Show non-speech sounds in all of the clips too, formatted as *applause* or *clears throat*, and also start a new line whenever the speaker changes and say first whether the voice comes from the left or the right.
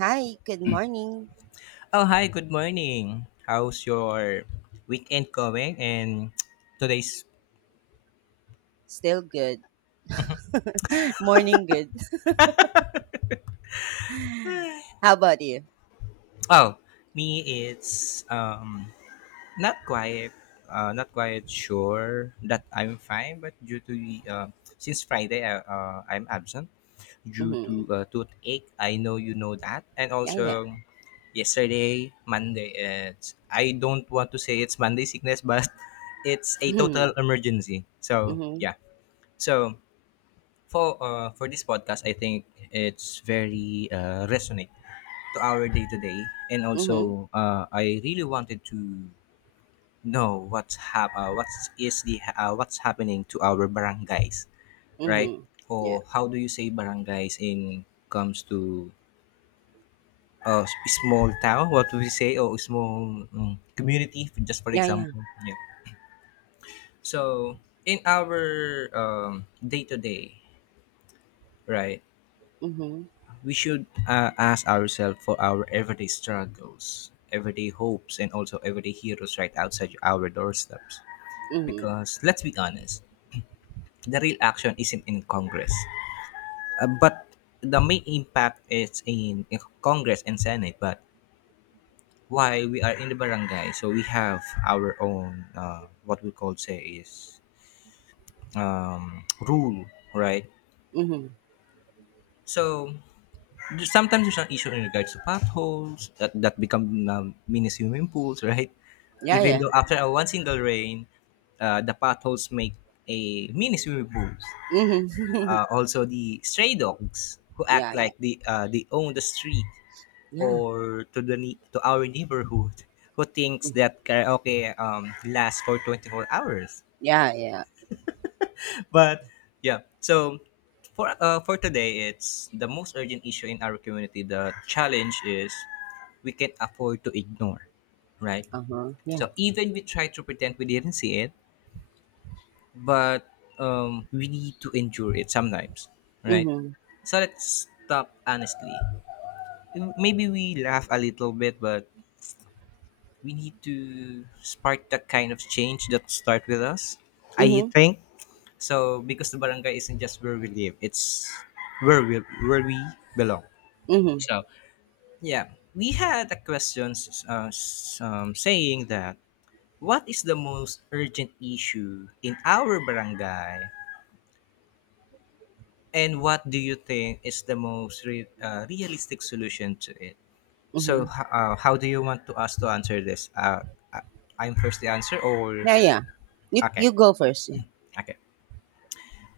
right: Hi, good morning.
left: Oh, hi, good morning. How's your weekend going? Today's,
right: Still good. *laughs* Morning good. How about you?
left: oh, me, it's not quite, not quite sure that I'm fine, but due to, since Friday, I'm absent due to
right: Mm-hmm.
left: toothache. I know you know that. And
right: Yeah, yeah.
left: also, yesterday, Monday, it's, I don't want to say it's Monday sickness, but *laughs* it's a
right: Mm-hmm.
left: total emergency. So,
right: Mm-hmm.
left: yeah. So, for this podcast, I think it's very resonate to our day to day, and
right: Mm-hmm.
left: also I really wanted to know what is the what's happening to our barangays, right?
right: Mm-hmm. Yeah.
left: Or how do you say barangays in comes to uh, small town? What do we say? Or small community? Just for
right: Yeah, yeah.
left: example, yeah. So in our day to day, right?
right: Mm-hmm.
left: We should ask ourselves for our everyday struggles, everyday hopes, and also everyday heroes right outside our doorsteps.
right: Mm-hmm.
left: Because let's be honest, the real action isn't in Congress, but the main impact is in Congress and Senate. But why we are in the barangay, so we have our own what we call say is rule, right?
right: Mm-hmm.
left: So sometimes there's an issue in regards to potholes that become mini swimming pools, *laughs* right?
right: Yeah,
left: Even
right: yeah.
left: though after a one single rain, the potholes make a mini swimming pools.
right: Mm-hmm.
left: Also, the stray dogs who act
right: Yeah, yeah.
left: like they own the street
right: Yeah.
left: or to the to our neighborhood *laughs* who thinks that karaoke lasts for 24 hours.
right: Yeah, yeah.
left: But yeah, so for today, it's the most urgent issue in our community. The challenge is we can afford to ignore, right?
right: Uh-huh. Yeah.
left: So even we try to pretend we didn't see it, but we need to endure it sometimes, right?
right: Mm-hmm.
left: So let's stop honestly. Maybe we laugh a little bit, but we need to spark that kind of change that start with us. I
right: Mm-hmm.
left: think so because the barangay isn't just where we live; it's where we belong.
right: Mm-hmm.
left: So yeah, we had a question saying that what is the most urgent issue in our barangay. And what do you think is the most realistic solution to it? So,
right: Mm-hmm.
left: how do you want to us to answer this? I- I'm first the answer, or
right: Yeah, yeah. You,
left: okay,
right: you go first. Yeah.
left: okay.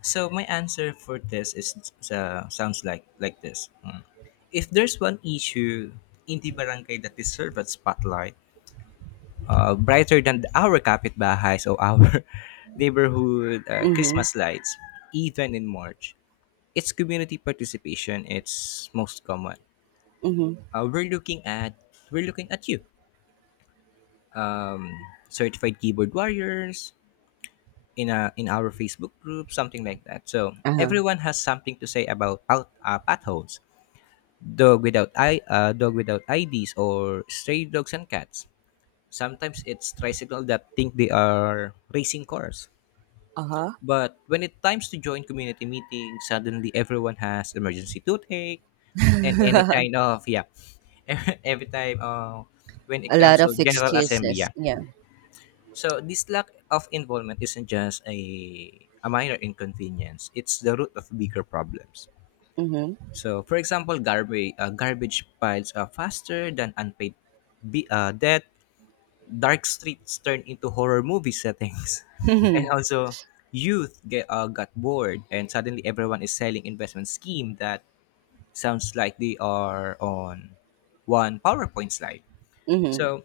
left: So my answer for this is sounds like this. Mm. If there's one issue in the barangay that deserves a spotlight, brighter than our kapitbahay, so our *laughs* neighborhood
right: Mm-hmm.
left: Christmas lights, even in March, it's community participation. It's most common
right: Mm-hmm.
left: uh, we're looking at we're looking at you um, certified keyboard warriors in a in our Facebook group something like that. So
right: Uh-huh.
left: everyone has something to say about out potholes, dog without IDs or stray dogs and cats. Sometimes it's tricycle that think they are racing cars,
right: Uh-huh.
left: but when it times to join community meetings suddenly everyone has emergency toothache and any kind of yeah *laughs* every time when it
right: A lot
left: comes to
right: of
left: general assembly, yeah.
right: excuses. Yeah.
left: So this lack of involvement isn't just a minor inconvenience; it's the root of bigger problems.
right: Mm-hmm.
left: So, for example, garbage piles are faster than unpaid debt. Dark streets turn into horror movie settings, *laughs* and
right: *laughs*
left: also youth get got bored, and suddenly everyone is selling investment scheme that sounds like they are on one PowerPoint slide.
right: Mm-hmm.
left: So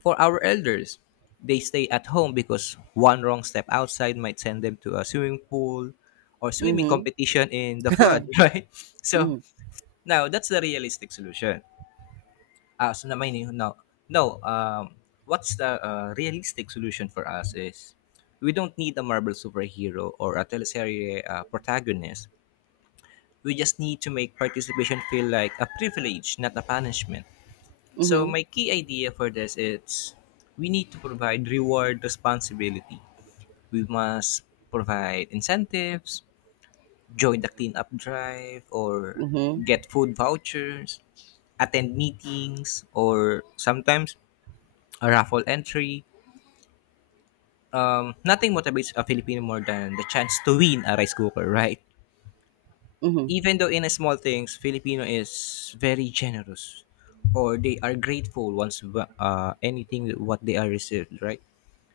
left: for our elders, they stay at home because one wrong step outside might send them to a swimming pool or swimming
right: Mm-hmm.
left: competition in the flood, *laughs* right?
right: Mm-hmm.
left: So
right: *laughs*
left: now that's the realistic solution. Ah, so naman yun, no, no. What's the realistic solution for us is we don't need a Marvel superhero or a teleserie protagonist. We just need to make participation feel like a privilege, not a punishment. So
right: Mm-hmm.
left: my key idea for this is we need to provide reward responsibility. We must provide incentives, join the cleanup drive or
right: Mhm.
left: get food vouchers, attend meetings or sometimes a raffle entry. Nothing motivates a Filipino more than the chance to win a rice cooker, right?
right: Mhm.
left: Even though in small things, Filipino is very generous or they are grateful once anything what they are received, right?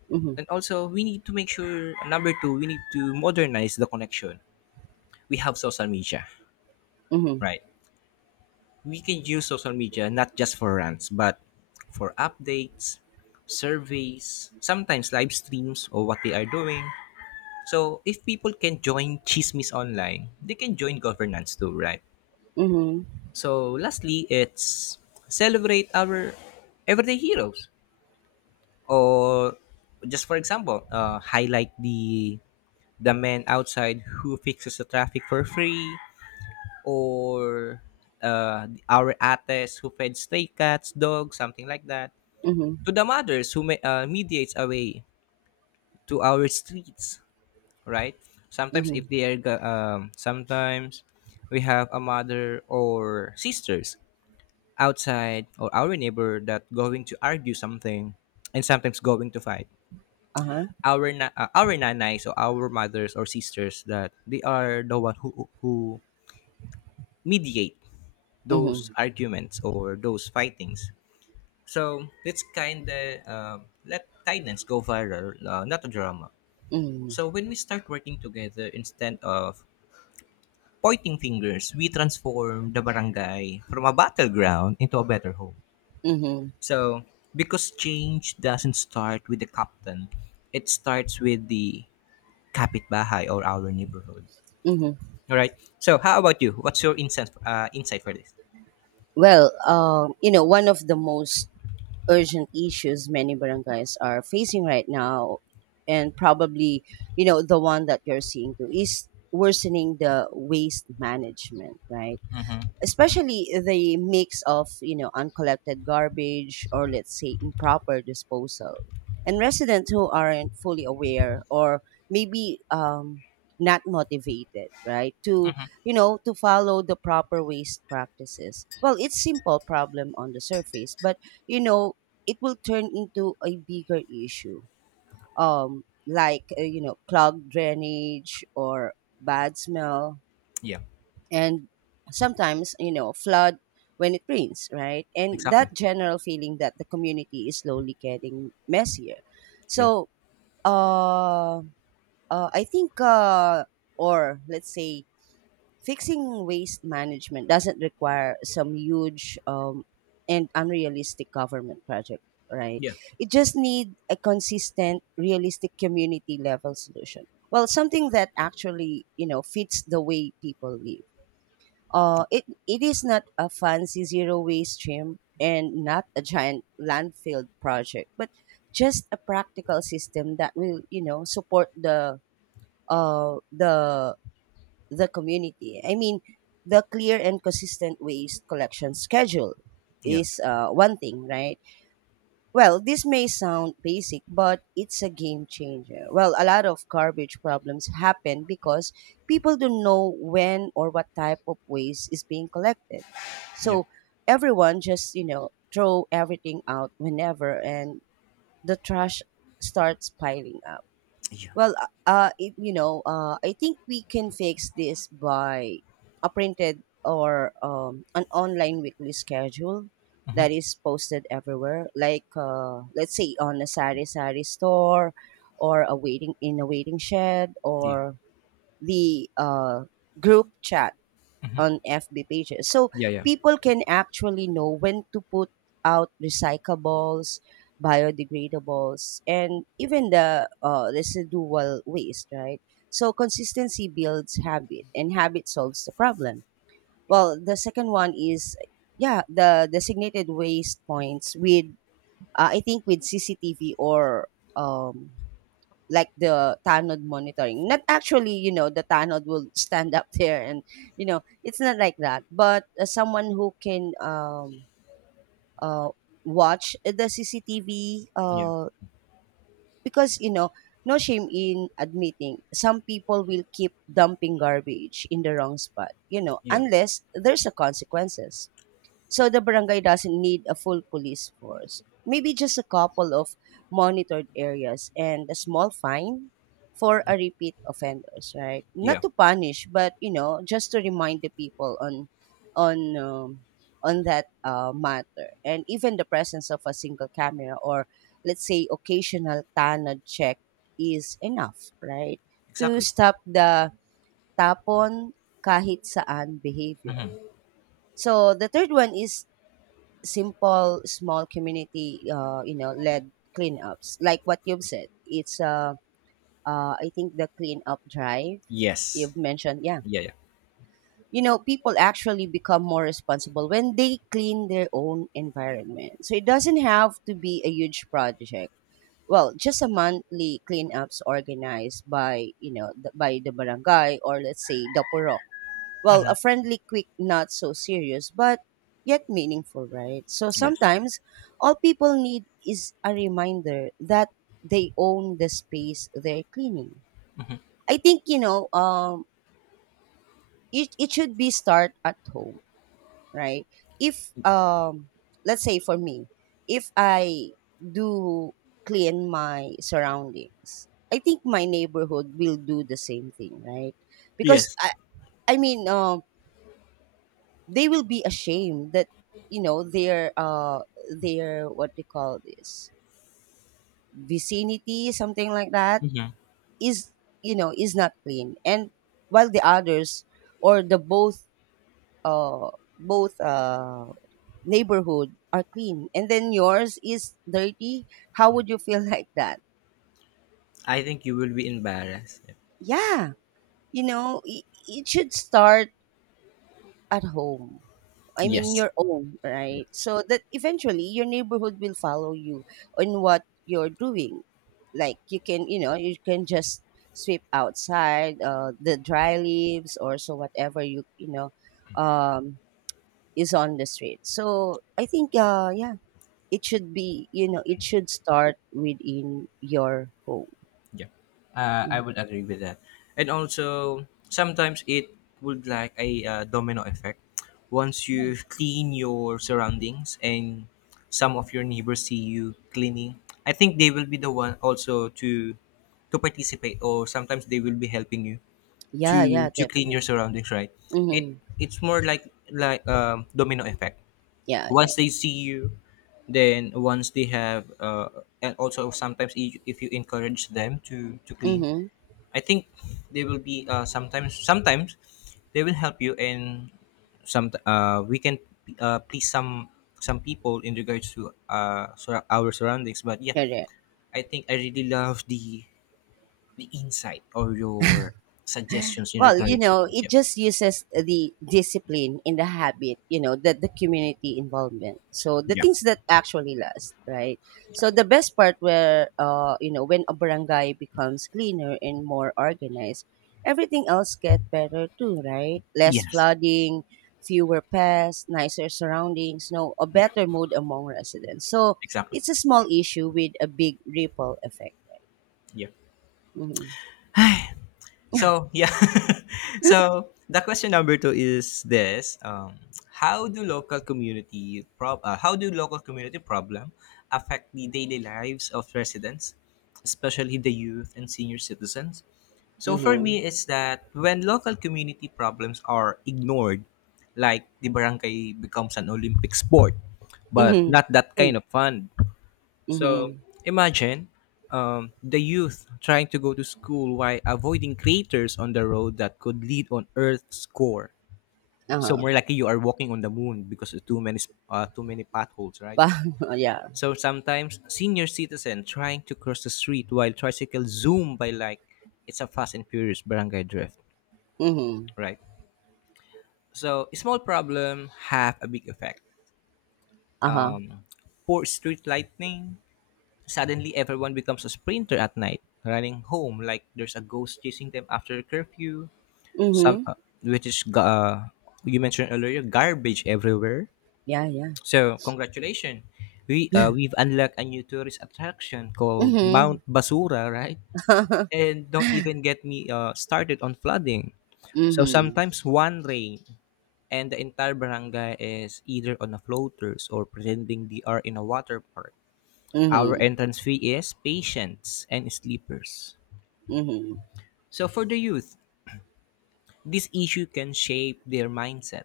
right: Mhm.
left: And also, we need to make sure number two, we need to modernize the connection. We have social media,
right: Mhm.
left: right? We can use social media not just for rants, but for updates, surveys, sometimes live streams or what they are doing. So if people can join Chismis online, they can join governance too, right?
right: Mhm.
left: So lastly, it's celebrate our everyday heroes, or just for example highlight the man outside who fixes the traffic for free, or our ates who feeds stray cats dogs something like that,
right: Mhm.
left: to the mothers who mediates away to our streets, right? Sometimes if
right: Mhm.
left: they are sometimes we have a mother or sisters outside or our neighbor that going to argue something and sometimes going to fight
right: Uh-huh.
left: our our nanay, so our mothers or sisters that they are the one who mediate those
right: Mhm.
left: arguments or those fightings. So let's kind of let kindness go viral, not a drama.
right: Mhm.
left: So when we start working together instead of pointing fingers, we transform the barangay from a battleground into a better home.
right: Mhm.
left: So because change doesn't start with the captain, it starts with the kapitbahay or our neighborhood.
right: Mhm.
left: All right. So, how about you? What's your insight for this?
right: Well, you know, one of the most urgent issues many barangays are facing right now, and probably, you know, the one that you're seeing too, is worsening the waste management, right?
left: Mm-hmm.
right: Especially the mix of, you know, uncollected garbage, or let's say improper disposal, and residents who aren't fully aware, or maybe not motivated, right, to, you know, to follow the proper waste practices. Well, it's simple problem on the surface, but, you know, it will turn into a bigger issue, like, you know, clogged drainage or bad smell,
left: Yeah.
right: and sometimes, you know, flood when it rains, right? And that
left: Exactly.
right: general feeling that the community is slowly getting messier.
left: Yeah.
right: So uh, I think or let's say fixing waste management doesn't require some huge and unrealistic government project, right?
left: Yeah.
right: It just need a consistent, realistic, community level solution. Well, something that actually, you know, fits the way people live. It is not a fancy zero waste stream and not a giant landfill project, but just a practical system that will, you know, support uh the the community. I mean, the clear and consistent waste collection schedule
left: Yeah.
right: is, one thing, right? Well, this may sound basic, but it's a game changer. Well, a lot of garbage problems happen because people don't know when or what type of waste is being collected.
left: Yeah.
right: So everyone just, you know, throw everything out whenever, and the trash starts piling up.
left: Yeah.
right: Well, if, you know, I think we can fix this by a printed or, an online weekly schedule
left: Mm-hmm.
right: that is posted everywhere. Like, let's say on a sari sari store, or a waiting in a waiting shed,
left: Yeah.
right: or the, group chat on FB pages. So
left: Yeah. Yeah.
right: people can actually know when to put out recyclables, biodegradables, and even the, residual waste, right? So consistency builds habit, and habit solves the problem. Well, the second one is, yeah, the designated waste points with, I think, with CCTV or, um, like the tanod monitoring. Not actually, you know, the tanod will stand up *laughs* there and, you know, it's not like that, but, someone who can uh watch the CCTV,
left: Yeah.
right: because, you know, no shame in admitting some people will keep dumping garbage in the wrong spot, you know,
left: Yeah.
right: unless there's a consequences. So the barangay doesn't need a full police force. Maybe just a couple of monitored areas and a small fine for a repeat offenders, right? Not
left: Yeah.
right: to punish, but, you know, just to remind the people on on um, on that, matter. And even the presence of a single camera or, let's say, occasional tanad check is enough, right? To
left: Exactly.
right: stop the tapon kahit saan behavior. So the third one is simple small community, you know, led cleanups, like what you've said. It's, I think the cleanup drive
left: Yes.
right: you've mentioned. Yeah,
left: Yeah. Yeah.
right: you know, people actually become more responsible when they clean their own environment. So it doesn't have to be a huge project. Well, just a monthly cleanups organized by, you know, by the barangay or, let's say, the purok. Well, a friendly, quick, not so serious, but yet meaningful, right? So
left: Yes.
right: sometimes all people need is a reminder that they own the space they're cleaning. I think, you know, it should be start at home, right? If, let's say for me, if I do clean my surroundings, I think my neighborhood will do the same thing, right? Because
left: Yes.
right: I mean, they will be ashamed that, you know, their what do call this, vicinity, something like that,
left: Mm-hmm.
right: is, you know, is not clean. And while the others or the both, uh both neighborhood are clean and then yours is dirty, how would you feel? *laughs* Like that.
left: I think you will be embarrassed. Yeah.
right: Yeah, you know, it should start at home. I mean
left: Yes.
right: your own, right? So that eventually your neighborhood will follow you on what you're doing. Like you can, you know, you can just sweep outside, the dry leaves or so, whatever you, you know, um, is on the street. So I think, yeah, it should be, you know, it should start within your home.
left: Yeah, I
right: Mhm.
left: would agree with that. And also, sometimes it would like a domino effect. Once
right: Yeah,
left: you clean your surroundings and some of your neighbors see you cleaning, I think they will be the one also to participate, or sometimes they will be helping you to
right: yeah,
left: to clean
right: definitely.
left: your surroundings. Right? It
right: Mm-hmm.
left: it's more like domino effect
right: Yeah, yeah.
left: once they see you, then once they have and also sometimes if you encourage them to clean,
right: Mm-hmm.
left: I think they will be sometimes they will help you and some we can please some people in regards to our surroundings. But yeah, I think I really love the insight or your suggestions in
right: Well, you
left: regards to
right: know,
left: those.
right: it
left: Yeah.
right: just uses the discipline in the habit, you know, that the community involvement. So the
left: Yeah.
right: things that actually last, right? So the best part where, you know, when a barangay becomes cleaner and more organized, everything else get better too, right? Less
left: Yes.
right: flooding, fewer pests, nicer surroundings, no, a
left: Yeah.
right: better mood among residents. So
left: Exactly.
right: it's a small issue with a big ripple effect.
left: Yeah.
right: hmm
left: *sighs* So yeah, *laughs* so the question number two is this: How do local community problem affect the daily lives of residents, especially the youth and senior citizens? So for
right: hmm
left: me, it's that when local community problems are ignored, like the barangay becomes an Olympic sport, but
right: hmm
left: not that
right: hmm
left: kind of fun. So
right: hmm *laughs*
left: imagine the youth trying to go to school while avoiding craters on the road that could lead on Earth's core. So
right: Uh-huh.
left: more likely you are walking on the moon because of too many potholes, right?
right: But *laughs* yeah.
left: So sometimes senior citizen trying to cross the street while tricycle zoom by like it's a fast and furious barangay drift,
right: Mhm.
left: right? So small problem have a big effect.
right: Uh-huh.
left: Um, poor street lighting, suddenly, everyone becomes a sprinter at night, running home like there's a ghost chasing them after curfew. Some,
right: Mhm.
left: you mentioned earlier, garbage everywhere.
right: Yeah, yeah.
left: So, congratulations, we've unlocked a new tourist attraction called
right: Mhm.
left: Mount Basura, right? And don't even get me started on flooding. So
right: Mhm.
left: sometimes one rain and the entire barangay is either on a floaters or pretending they are in a water park. Our
right: Mhm.
left: entrance fee is patients and sleepers.
right: Mhm.
left: So for the youth, this issue can shape their mindset.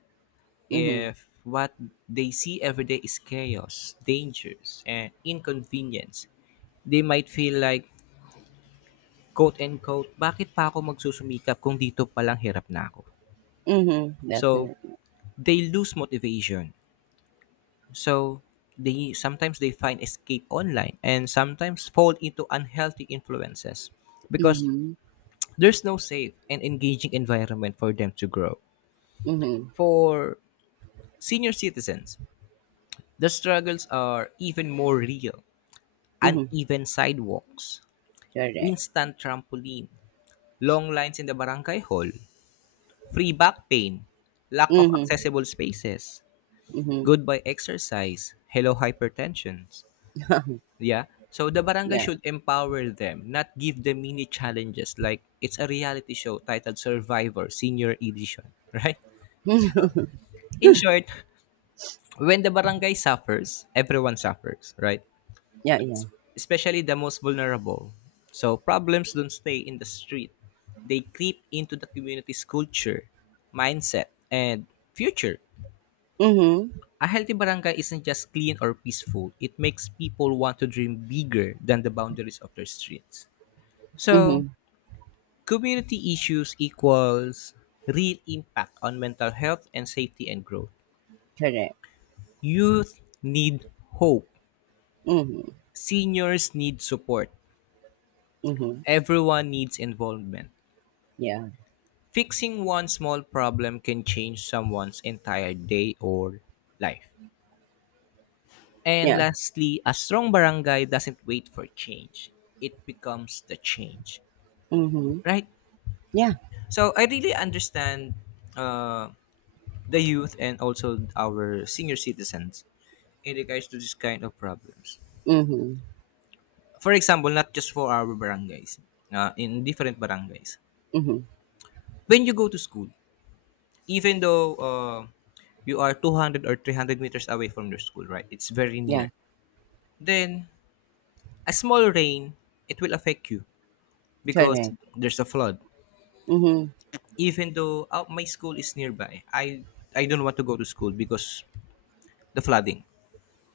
right: Mhm.
left: If what they see every day is chaos, dangers, and inconvenience, they might feel like, quote unquote, bakit pa ako magsusumikap kung dito palang hirap na ako?
right: Mhm. *laughs*
left: So,
right: Definitely.
left: they lose motivation. So, they sometimes they find escape online and sometimes fall into unhealthy influences because
right: Mhm.
left: there's no safe and engaging environment for them to grow.
right: Mhm.
left: For senior citizens, the struggles are even more real.
right: Mhm.
left: Uneven sidewalks,
right: Correct.
left: instant trampoline, long lines in the barangay hall, free back pain, lack of
right: Mhm.
left: accessible spaces,
right: Mhm.
left: goodbye exercise, hello hypertension.
right: *laughs*
left: Yeah. So the barangay
right: Yeah.
left: should empower them, not give them mini challenges like it's a reality show titled Survivor Senior Edition, right? *laughs* So,
right: *laughs*
left: in short, when the barangay suffers, everyone suffers, right?
right: Yeah, yeah.
left: Especially the most vulnerable. So problems don't stay in the street. They creep into the community's culture, mindset, and future.
right: Mhm.
left: A healthy barangay isn't just clean or peaceful. It makes people want to dream bigger than the boundaries of their streets. So,
right: Mhm.
left: community issues equals real impact on mental health and safety and growth.
right: Correct.
left: Youth need hope.
right: Mhm.
left: Seniors need support.
right: Mhm.
left: Everyone needs involvement.
right: Yeah.
left: Fixing one small problem can change someone's entire day or life. And
right: Yeah.
left: lastly, a strong barangay doesn't wait for change, it becomes the change,
right: Mhm.
left: right?
right: Yeah.
left: So I really understand uh, the youth and also our senior citizens in regards to this kind of problems.
right: Mhm.
left: For example, not just for our barangays, in different barangays.
right: Mhm.
left: When you go to school, even though you are 200 or 300 meters away from your school, right? It's very near.
right: Yeah.
left: Then a small rain, it will affect you because
right: Correct.
left: there's a flood.
right: Mhm.
left: Even though my school is nearby, I don't want to go to school because the flooding.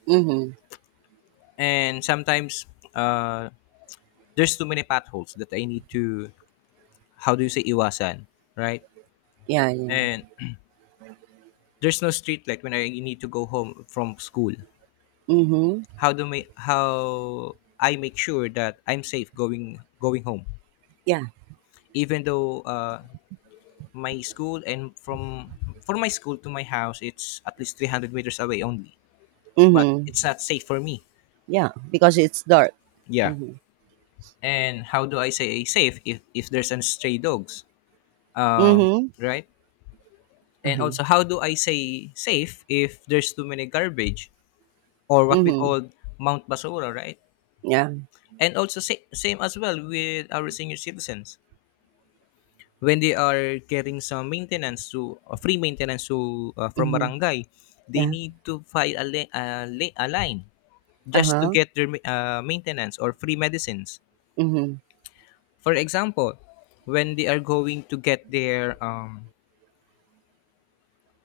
right: Mhm.
left: And sometimes uh, there's too many potholes that I need to, how do you say, iwasan, right?
right: Yeah, yeah.
left: And *clears throat* there's no street light when I need to go home from school.
right: Mhm.
left: How do my how I make sure that I'm safe going home,
right: Yeah.
left: even though my school and from my school to my house it's at least 300 meters away only, but
right: Mhm.
left: it's not safe for me.
right: Yeah, because it's dark.
left: Yeah,
right: Mm-hmm.
left: and how do I say safe if there's an stray dogs? Um,
right: Mhm.
left: right. And
right: Uh-huh.
left: also, how do I say safe if there's too many garbage or what we
right: Mhm.
left: call Mount Basura, right?
right: Yeah.
left: And also, same as well with our senior citizens when they are getting some maintenance to, free maintenance to, from
right: Mhm.
left: barangay, they
right: Yeah.
left: need to file a line just to
right: Uh-huh.
left: get their maintenance or free medicines.
right: Mhm.
left: For example, when they are going to get their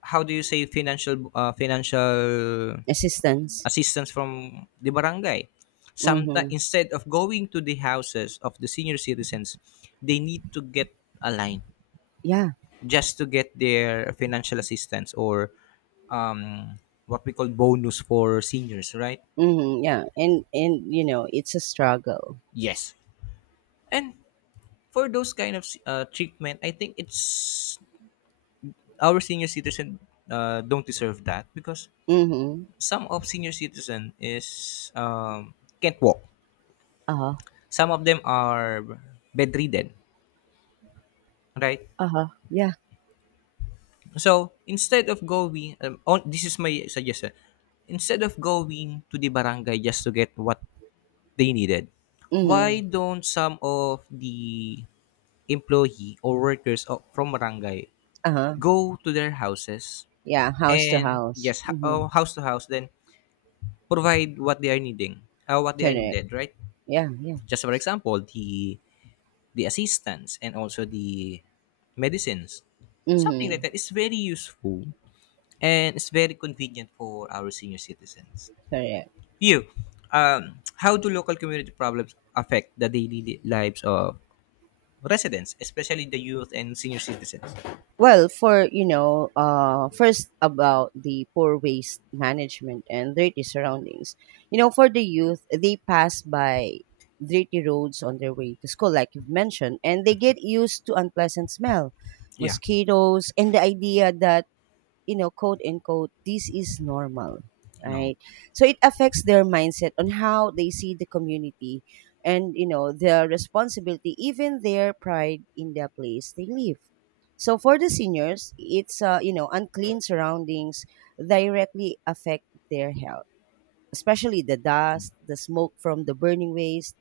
left: how do you say financial, financial
right: Assistance.
left: assistance from the barangay? Sometimes
right: Mhm.
left: instead of going to the houses of the senior citizens, they need to get a line
right: Yeah.
left: just to get their financial assistance or um, what we call bonus for seniors, right?
right: Mhm. Yeah. And you know, it's a struggle.
left: Yes. And for those kind of treatment, I think it's our senior citizen don't deserve that because
right: Mhm.
left: some of senior citizen is can't walk.
right: Uh-huh.
left: Some of them are bedridden, right?
right: Uh-huh. Yeah.
left: So instead of going, this is my suggestion. Instead of going to the barangay just to get what they needed. Why
right: Mhm.
left: don't some of the employee or workers of, from barangay
right: Uh-huh.
left: go to their houses
right: Yeah, house to
left: and
right: house.
left: yes,
right: Mhm.
left: house to house, then provide what they are needing, what they are
right: Correct.
left: needed, right?
right: Yeah, yeah.
left: Just for example, the assistance and also the medicines, something like
right: Mhm.
left: that. It's very useful and it's very convenient for our senior citizens.
right: Correct.
left: You, how do local community problems affect the daily lives of residents, especially the youth and senior citizens?
right: Well, for, you know, first about the poor waste management and dirty surroundings. You know, for the youth, they pass by dirty roads on their way to school, like you've mentioned, and they get used to unpleasant smell,
left: Yeah.
right: mosquitoes, and the idea that, you know, quote unquote, this is normal,
left: No.
right: right? So it affects their mindset on how they see the community and, you know, their responsibility, even their pride in the place they live. So for the seniors, it's, you know, unclean surroundings directly affect their health, especially the dust, the smoke from the burning waste,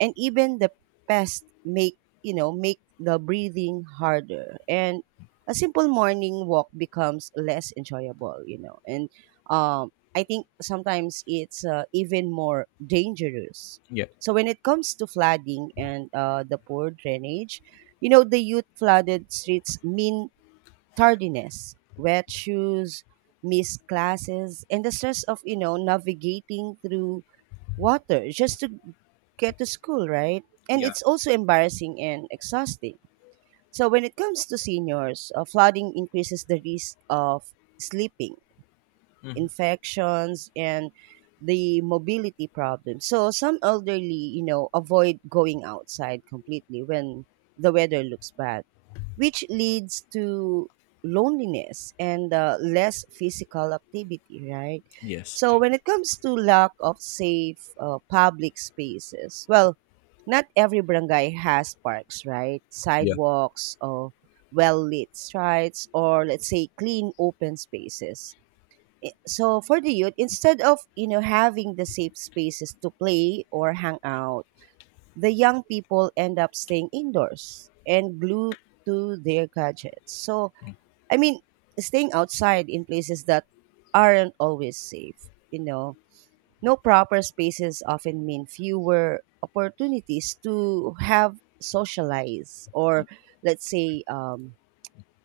right: and even the pests make, you know, make the breathing harder. And a simple morning walk becomes less enjoyable, you know. And I think sometimes it's, even more dangerous.
left: Yeah.
right: So when it comes to flooding and, the poor drainage, you know, the youth flooded streets mean tardiness, wet shoes, missed classes, and the stress of, you know, navigating through water just to get to school, right? And
left: Yeah.
right: it's also embarrassing and exhausting. So when it comes to seniors, flooding increases the risk of sleeping,
left: Mhm.
right: infections, and the mobility problems. So some elderly, you know, avoid going outside completely when the weather looks bad, which leads to loneliness and, less physical activity, right?
left: Yes.
right: So when it comes to lack of safe, public spaces, well, not every barangay has parks, right?
left: Yeah.
right: Sidewalks or well-lit streets, or let's say clean open spaces. So for the youth, instead of, you know, having the safe spaces to play or hang out, the young people end up staying indoors and glued to their gadgets. So, I mean, staying outside in places that aren't always safe, you know. No proper spaces often mean fewer opportunities to have socialize, or let's say,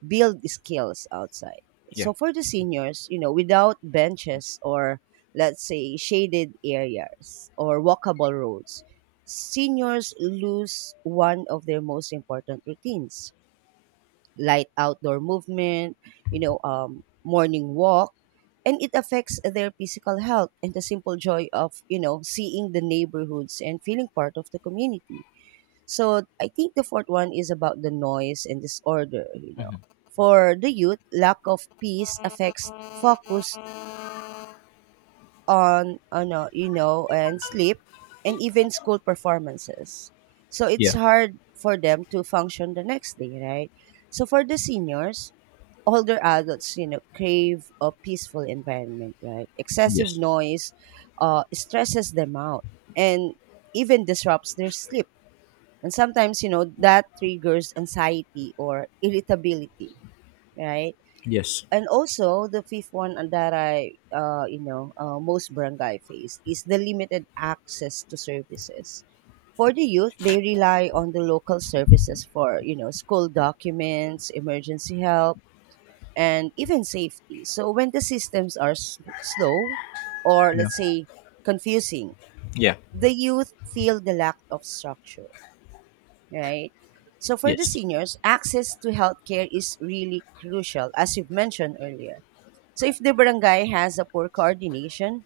right: build skills outside.
left: Yeah.
right: So for the seniors, you know, without benches or, let's say, shaded areas or walkable roads, seniors lose one of their most important routines, light outdoor movement, you know, morning walk, and it affects their physical health and the simple joy of, you know, seeing the neighborhoods and feeling part of the community. So I think the fourth one is about the noise and disorder, you know. For the youth, lack of peace affects focus on you know, and sleep, and even school performances. So it's
left: Yeah.
right: hard for them to function the next day, right? So for the seniors, older adults, you know, crave a peaceful environment, right? Excessive
left: Yes.
right: noise, stresses them out and even disrupts their sleep, and sometimes, you know, that triggers anxiety or irritability, right?
left: Yes.
right: And also, the fifth one, that you know, most barangay face is the limited access to services. For the youth, they rely on the local services for, you know, school documents, emergency help, and even safety. So when the systems are slow, or,
left: Yeah.
right: let's say, confusing,
left: Yeah.
right: the youth feel the lack of structure, right? So for the
left: Yes.
right: seniors, access to healthcare is really crucial, as you've mentioned earlier. So if the barangay has a poor coordination,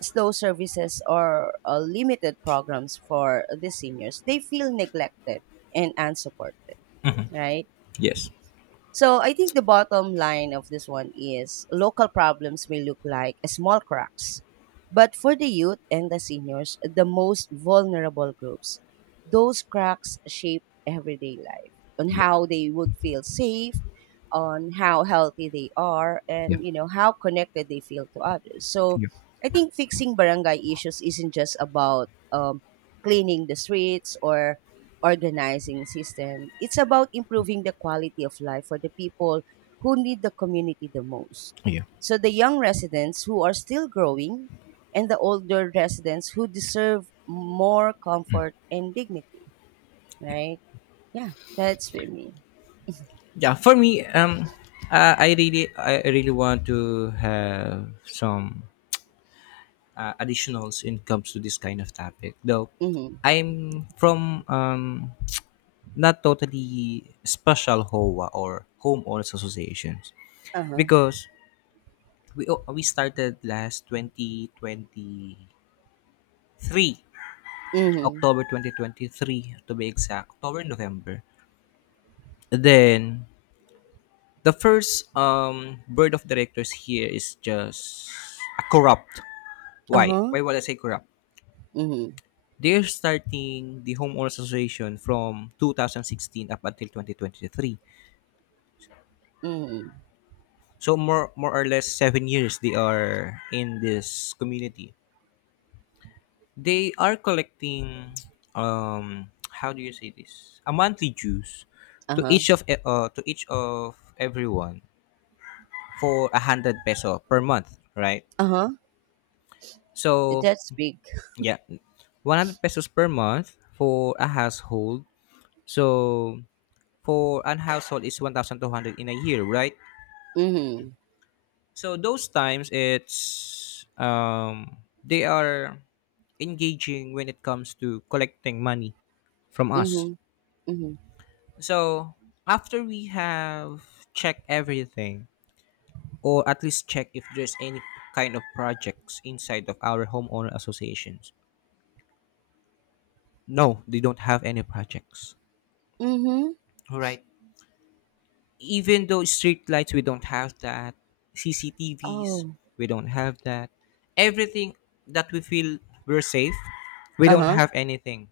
right: slow services, or, limited programs for the seniors, they feel neglected and unsupported, right?
left: Yes.
right: So I think the bottom line of this one is local problems may look like small cracks, but for the youth and the seniors, the most vulnerable groups, those cracks shape everyday life, on
left: Yeah.
right: how they would feel safe, on how healthy they are,
left: Yeah.
right: and, you know, how connected they feel to others. So
left: Yeah.
right: I think fixing barangay issues isn't just about, cleaning the streets or organizing system. It's about improving the quality of life for the people who need the community the most.
left: Yeah.
right: So the young residents who are still growing, and the older residents who deserve more comfort and dignity,
left: Yeah.
right: right? Yeah, that's with me.
left: Yeah. For me, I really want to have some additionals when it comes to this kind of topic. Though,
right: Mm-hmm.
left: I'm from not totally special HOA or homeowners associations,
right: Uh-huh.
left: because we started last 2023,
right: Mm-hmm.
left: October 2023 to be exact, October, November, then the first board of directors here is just a corrupt. why
right: Uh-huh.
left: why would I say corrupt?
right: Mm-hmm.
left: They're starting the homeowners association from 2016 up until 2023,
right: Mm-hmm.
left: so more or less 7 years they are in this community. They are collecting, um how do you say this, a monthly dues to
right: Uh-huh.
left: each of to each of everyone, for 100 peso per month, right?
right: Uh-huh.
left: So
right: That's big.
left: yeah, 100 pesos per month for a household. So for an household is 1200 in a year, right?
right: Mm-hmm.
left: So those times it's, they are engaging when it comes to collecting money from us.
right: Mm-hmm. Mm-hmm.
left: So after we have checked everything, or at least check if there's any kind of projects inside of our homeowner associations. No, they don't have any projects.
right: Mm-hmm.
left: All right. Even though street lights, we don't have that. CCTVs,
right: Oh.
left: we don't have that. Everything that we feel we're safe, we don't
right: Uh-huh.
left: have anything.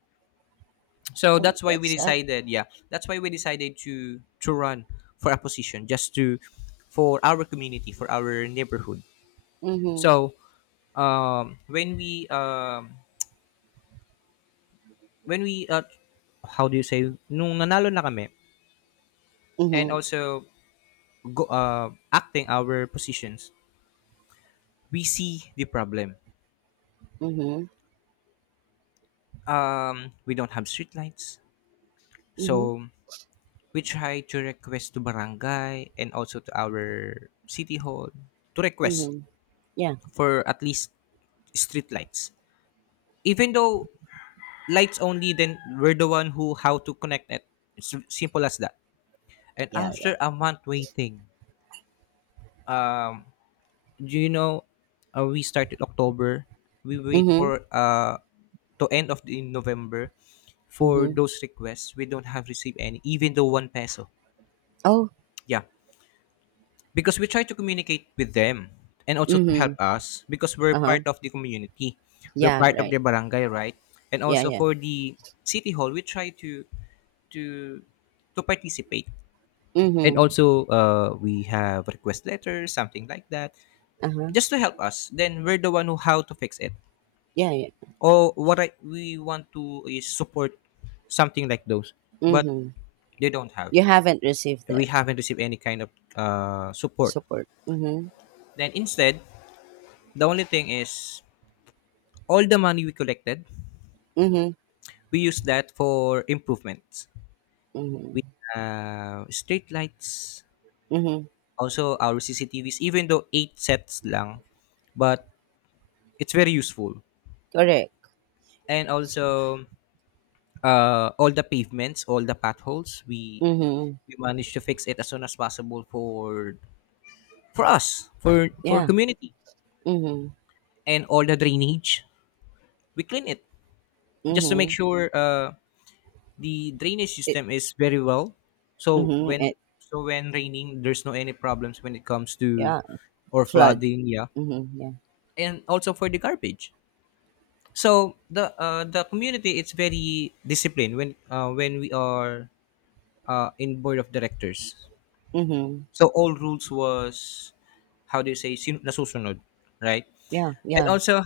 left: So
right: Well,
left: that's why
right: that's
left: we
right: sad.
left: decided, yeah, that's why we decided to run for a position, just to, for our community, for our neighborhood.
right: Mm-hmm.
left: So um when we um when we how do you say nung nanalo na kami, and
right: Mm-hmm.
left: also go, acting our positions, we see the problem.
right: Mhm.
left: We don't have streetlights.
right: Mhm.
left: So we try to request to barangay and also to our city hall to request
right: Mhm. Yeah.
left: for at least streetlights. Even though lights only, then we're the one who how to connect it. It's simple as that. And
right: Yeah. Yeah.
left: after a month waiting, um, do you know, we started October. We wait
right: Mhm.
left: for to end of the November for
right: Mhm.
left: those requests. We don't have received any, even though 1 peso.
right: Oh.
left: Yeah. Because we try to communicate with them and also to help
right: Mhm.
left: us because we're
right: Uh huh.
left: part of the community, we're
right: Yeah.
left: part of
right: Right.
left: their barangay, right? And
right: Yeah.
left: also
right: Yeah.
left: for the city hall, we try to to participate and
right: Mhm.
left: also we have request letters, something like that,
right: Uh huh.
left: just to help us, then we're the one who how to fix it,
right: Yeah. Yeah.
left: or what I, we want to is support, something like those. But
right: Mhm.
left: they don't have,
right: You haven't received
left: we
right: that
left: haven't received any kind of support.
right: support. Mhm.
left: Then instead, the only thing is all the money we collected,
right: Mhm.
left: we used that for improvements. We,
right: Mhm.
left: street lights,
right: Mhm.
left: also our CCTVs, even though eight sets lang, but it's very useful.
right: Correct.
left: And also, all the pavements, all the potholes, we
right: Mhm.
left: we managed to fix it as soon as possible for, us, for
right: Yeah.
left: community,
right: Mhm.
left: and all the drainage, we clean it just to make
right: Mhm.
left: sure the drainage
right: It.
left: system is very well. So
right: Mhm.
left: when
right: It.
left: so when raining, there's no any problems when it comes to,
right: Yeah.
left: or
right: Flood.
left: flooding. Yeah,
right: Mhm. Yeah.
left: and also for the garbage. So the community it's very disciplined when we are in board of directors.
right: Mhm.
left: So all rules was how do you say nasusunod, right?
right: Yeah.
left: And
right: Yeah.
left: also,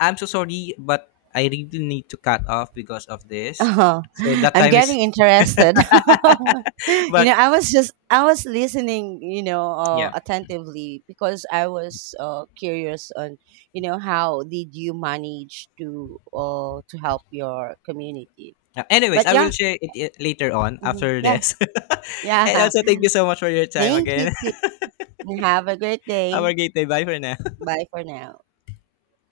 left: I'm so sorry, but I really need to cut off because of this.
right: Oh,
left: So
right: *laughs*
left: that
right: I'm
left: time is,
right: getting interested. *laughs*
left: *laughs*
right: You know,
left: but
right: I was listening, you know,
left: yeah.
right: attentively, because I was, curious on, you know, how did you manage to, to help your community?
left: Yeah. Anyways,
right: But
left: I will
right: yeah,
left: share it later on
right: mhm,
left: after
right: yeah,
left: this. *laughs* And
right: yeah.
left: also,
right: *laughs*
left: thank you so much for your time
right: Thank you
left: again.
right: too.
left: *laughs*
right: And have a great
left: Have
right: day.
left: a great day. Bye for now.
right: Bye for now.